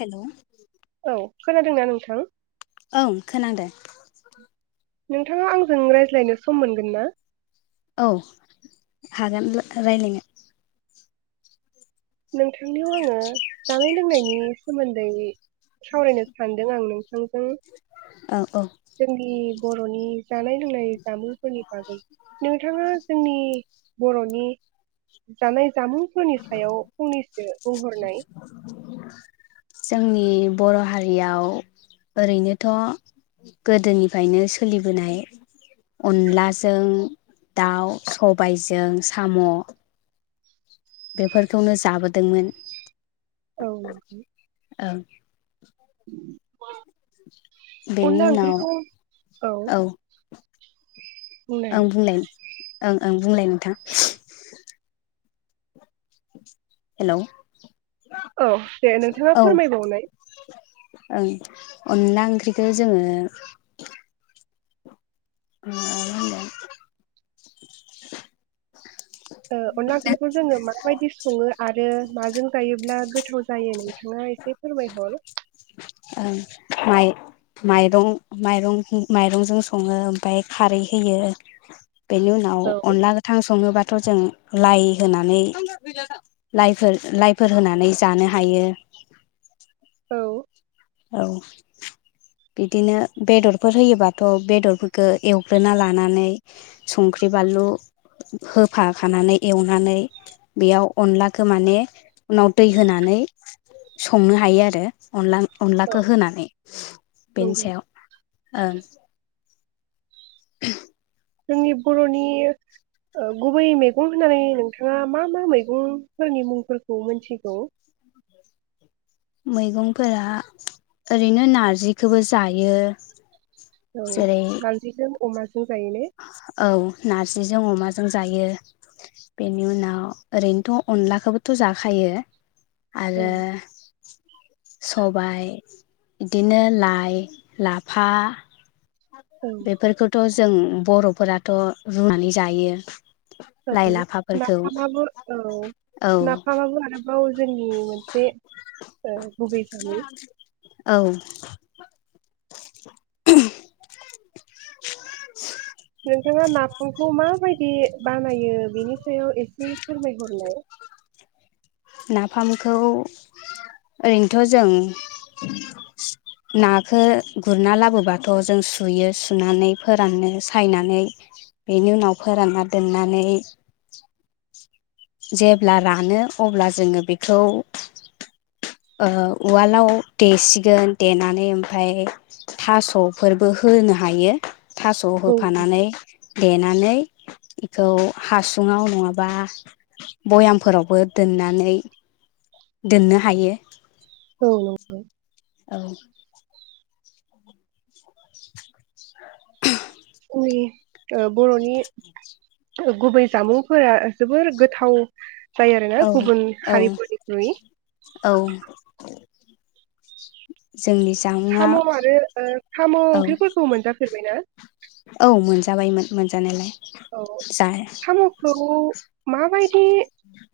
Hello औ खोनादोंना नोंथां? ओं खोनादो। नोंथाङा आंजों रायज्लायनो सम मोनगोन ना? औ हागोन ला रायलायनो। नोंथांनियाव आङो जानाय लोंनायनि सोमोन्दै सावरायनो सानदों आं नोंथांजों औ औ जोंनि बर'नि जानाय लोंनाय जामुंफोरनि बागै नोंथाङा जोंनि बर'नि जानाय जामुंफोरनि सायाव फंनैसो बुंहरनाय नि बर' हारियाव ओरैनोथ' गोदोनिफ्रायनो सोलिबोनाय अनलाजों दाउ, सबायजों साम' बेफोरखौनो जाबोदोंमोन। औ नोंथां ओं बेनि अनला उनाव ओंख्रिखौ औ बुंनाय आं बुंलाय ओं ओं बुंलाय नोंथां हेलौ औ दे नोंथाङा औ फोरमायबावनाय ओं अनला ओंख्रिखौ जोङो [unintelligible] ओ अनला ओंख्रिखौ जोङो माबायदि सङो आरो माजों जायोब्ला गोथाव जायो नोंथाङा एसे फोरमायहर ओं माइ-माइरं माइरं माइरंजों सङो ओमफ्राय खारै होयो। बेनि उनाव औ अनला गोथां सङोबाथ' जों लाइ होनानै लाइफोर लाइफोर होनानै जानो हायो। औ औ बिदिनो बेदरफोर होयोबाथ' बेदरफोरखौ एवग्रोना लानानै संख्रि बानलु होफाखानानै एवनानै बेयाव अनलाखौ माने उनाव दै होनानै संनो हायो आरो अनला औ अनलाखौ होनानै बेनि नंगौ सायाव ओं [unintelligible] जोंनि बर'नि ओ गुबै मेगं होननानै नोंथाङा मा मा मैगंफोरनि मुंफोरखौ मोनथिगौ? मैगंफोरा ओरैनो नारजिखौबो जायो। औ जेरै नारजिजों अमाज औ नारजिजों अमा जों जायो बेनि उनाव ओरैनोथ' अनलाखौबोथ' जाखायो औ आरो सबाय इदिनो लाइ लाफा औ बेफोरखौथ' जों बर'फोराथ' रुनानै जायो औ लाइ लाफाफोरखौ नाफामाबो औ औ नाफामाबो आरोबाव जोंनि मोनसे ओ गुबै जायो। औ [unintelligible] नोंथाङा नाफामखौ माबायदि बानायो बेनि सायाव ए से फोरमायहरलाय नाफामखौ ओरैनोथ' जों नाखो गुरना लाबोबाथ' जों सुयो सुनानै फोरानो सायनानै बेनि उनाव फोरानना दोननानै जेब्ला रानो अब्ला जोङो बेखौ ओ उवालाव देसिगोन देनानै ओमफ्राय थास'फोरबो होनो हायो। थास' औ होफानानै देनानै इखौ हासुङाव नङाबा बयामफोरावबो दोननानै दोननो हायो। औ [inaudible] औ [unintelligible] ओ बर'नि गुबै जामुंफोरा जोबोर गोथाव जायो आरोना औ गुबुन औ हारिफोरनिख्रुइ औ जोंनि जामुंआ साम' आरो ओ साम' औ ओंख्रिफोरखौ मोनजा फेरबायना? औ मोनजाबायमोन मोनजानायालाय। औ जा साम'खौ माबायदि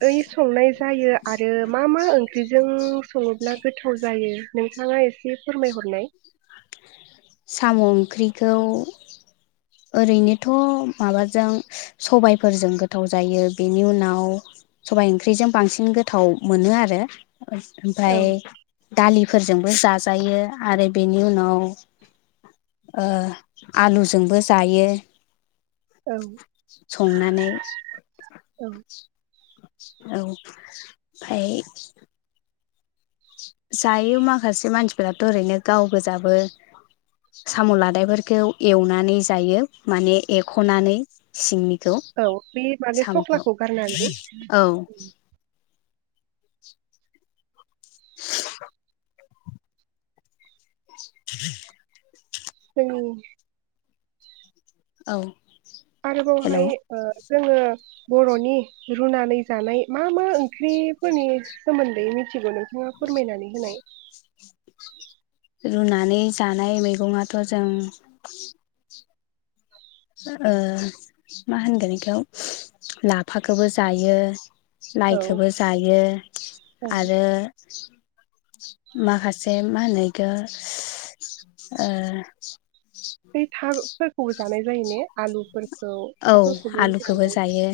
ओइ संनाय जायो आरो मा मा ओंख्रिजों सङोब्ला गोथाव जायो नोंथाङा एसे फोरमायहरनाय। साम' ओंख्रिखौ ओरैनोथ' माबाजों सबायफोरजों गोथाव जायो बेनि उनाव सबाय ओंख्रिजों बांसिन गोथाव मोनो आरो। ओ ओमफ्राय औ दालि फोरजोंबो जाजायो आरो बेनि उनाव ओ आलुजोंबो जायो। औ संनानै। औ औ ओमफाय जायो माखासे मानसिफोराथ' ओरैनो गाव गोजाबो साम' लादायफोरखौ एवनानै जायो माने एख'नानै सिंनि औ बे माने सख्लाखौ गारनानै। औ [unintelligible] [unintelligible] जोंनि औ। हेल' आरोबावहाय ओ जोङो बर'नि रुनानै जानाय मा मा ओंख्रिफोरनि सोमोन्दै मिथिगौ नोंथाङा फोरमायनानै होनाय। रुनानै जानाय मैगङाथ' जों ओ मा होनगोन इखौ लाफाखौबो जायो। औ लायखोबो जायो आरो माखासे मा होनो इखो ओ बै थार फोरखौबो जानाय जायो ने आलुफोर औ फोरखौ आलुखौबो जायो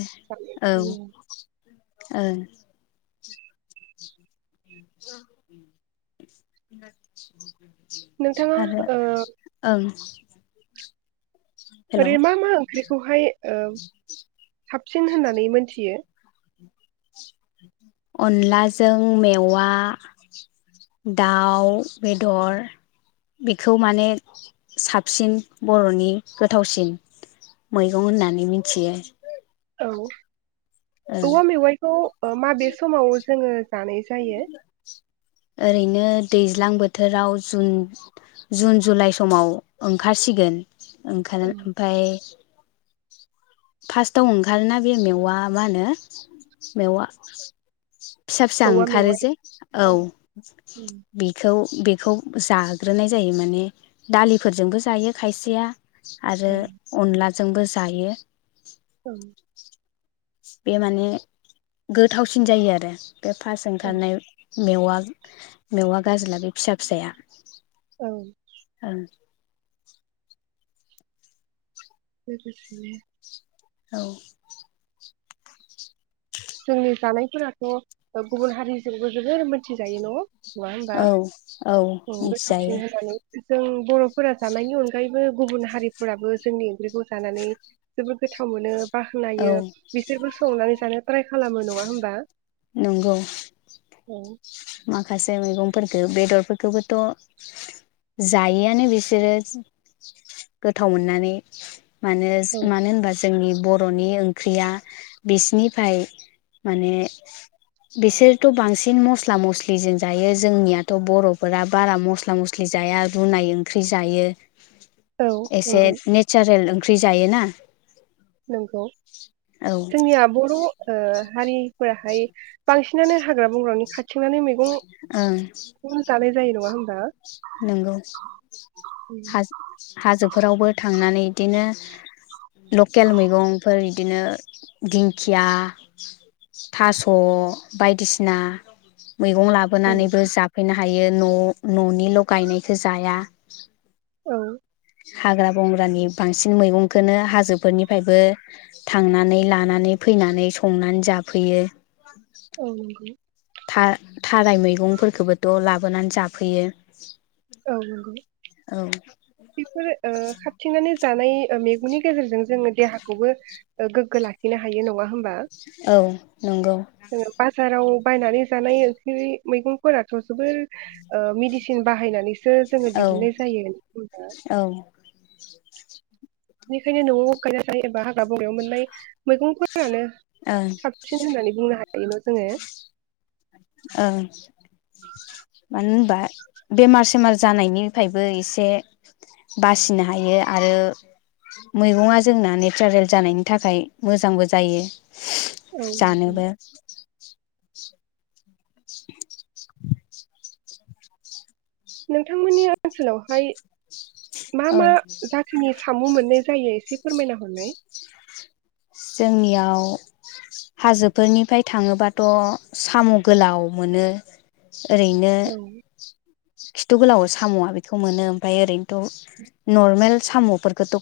औ [unintelligible] ओं। [unintelligible] नोंथाङा आरो ओ ओं। हेलौ ओरै मामा ओंख खौहाय ओ साबसिन होननानै मोनथियो? अनलाजों मेवा दाउ बेदर बेखौ माने साबसिन बर'नि गोथावसिन मैगं होननानै मिनथियो। औ। औवा मेवाइखौ ओ माबे समाव जोङो जानाय जायो? ओरैनो दैज्लां बोथोराव जुन जुन जुलाइ समाव ओंखारसिगोन। औ ओंखारो ओमफाय फार्स्टआव ओंखारोना बे मेवआ मा होनो मेवा। फिसा फिसा औवा ओंखारो मेवाइ जे औ बिखौ बेखौ जाग्रोनाय जायो माने दालिफोरजोंबो जायो खायसेया। औ आरो अनला जोंबो जायो ओं बे माने गोथावसिन जायो आरो बे फास औ ओंखारनाय मेवा मेवा गाजोला बे फिसा फिसाया औ ओं लोगोसेनो औ जोंनि जानायफोराथ' गुबुन हारिजोंबो जोबोर मोनथिजायो न नङा होमबा औ औ मिथिजायो गोथौसिन होनानै जों बर'फोरा जानायनि अनगायैबो गुबुन हारिफोराबो जोंनि ओंख्रिखौ जानानै जोबोद गोथाव मोनो। औ बाखायो बिसोरबो संनानै जानो ट्राइ खालामो नङा होमबा नंगौ औ माखासे मैगंफोरखौ बेदरफोरखौबोथ' जायिआनो बिसोरो गोथाव मोननानै मानो औ मानो होमबा जोंनि बर'नि ओंख्रिया बिसिनिफ्राय माने बिसोरथ' बांसिन मस स्ला मस्लिजों जायो जोंनियाथ' बर'फोरा बारा मस्ला मस्लि जाया रुनाय ओंख्रि जायो। औ एसे नंगौ नेचारेल ओं ख्रि जायोना नोंगौ औ जोंनिया बर' ओ हारिफोराहाय बांसिनानो हाग्रा बंग्रानि खा थिंनानै ओं मैगं जानाय जायो नङा होमबा नंगौ हा-हाजोब फोरावबो थांनानै बिदिनो लकेल मैगंफोर बिदिनो दिंखिया थास' बायदिसिना मैगं उम लाबोनानैबो जाफैना हायो न' न'निल' गायनायखौ जाया औ हाग्रा-बंग्रानि बांसिन मैगंखौनो हाजोफोरनिफ्रायबो थांनानै लानानै फैनानै संनानै जाफैयो। औ नंगौ था थाराय मैगंफोरखौबोथ' लाबोनानै जाफैयो। औ नंगौ औ बेफोर ओ खारथिंनानै जानाय मैगंनि गेजेरजों जोंङो देहाखौबो गोग्गो लाखिनो हायो नंङा होमबा औ नंगौ जोङो बाजाराव बायनानै जानाय ओंख्रि मैगंफोराथ' जोबोर ओ मेदिसिन बाहायनानै सो जोंङो औ दिहुननाय जायो। औ बेनिखायनो न'आव गायना जायो एबा हाग्रा बंग्रायाव मोननाय मैगं फोरानो ओं ओं साबसिन होननानै बुंनो हायो [unintelligible] ओं मानो होनबा बेमार सेमार जानायनिफ्रायबो एसे बासिनो हायो आरो मैगंङा जोंना नेचारेल जानायनि थाखाय मोजांबो जायो। औ जानोबो [unintelligible] नोंथांमोननि ओनसोलावहाय मा औ मा जाथोनि साम' मोननाय जायो एसे फोरमायना हरलाय जोंनियाव हाजोफोरनिफ्राय थांङोबाथ' साम' गोलाव मोनो ओरैनो औ खिथु गोलाव साम'आ बेखौ मोनो ओमफ्राय ओरैनोथ' नर्मेल साम'फोरखौथ'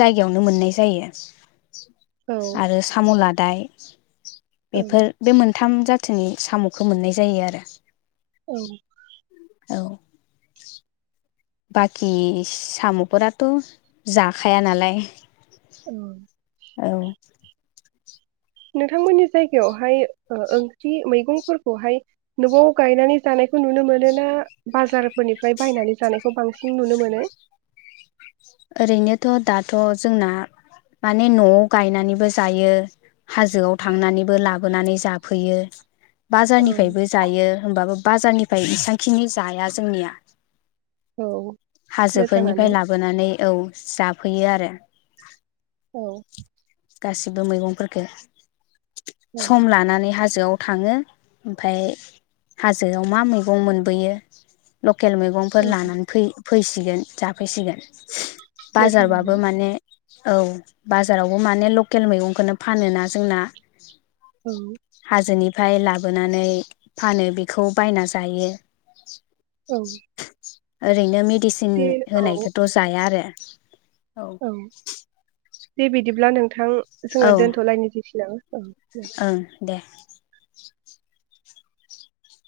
जायगायावनो मोननाय जायो औ आरो साम'ला दाय औ बेफोर बे मोन थाम जाथिनि साम'खौ मोननाय जायो आरो औ औ बाखि साम'फोराथ' जाखाया नालाय औ औ नोंथांमोननि जायगायावहाय ओ ओंख्रि मैगंफोरखौहाय न'आव गायनानै जानायखौ नुनो मोनो ना बाजारफोरनिफ्राय बायनानै जानायखौ बांसिन नुनो मोनो ओरैनोथ' दाथ' जोंना माने न'आव गायनानैबो जायो हाजोआव थांनानैबो लाबोनानै जाफैयो औ बाजारनिफ्रायबो जायो होमबाबो बाजारनिफ्राय एसेबांखिनि जाया जोंनिया औ मोजाङानो हाजोफोरनिफ्राय लाबोनानै औ जाफैयो आरो औ गासिबो मैगंफोरफोरखौ औ सम लानानै हाजोआव थांङो ओमफाय हाजोआव मा मैगं मोनबोयो लकेल मैगंफोर औ लानानै फैय फैसिगोन जाफैसिगोन बाजारबाबो मोजाङानो माने औ बाजाराव। अ माने लकेल मैगंखौनो फानोना जोंना। औ हा जोनि। फाय लाबोनानै फानो बेखौ बायना जायो। औ। ओरैनो मिट डिसिन दे औ औ होनायखौथ' जाया आरो। औ। दे बिदिब्ला नों। नोंथां जोङो औ दोनथ'लायनसिसै दां औ दे। ओं दे।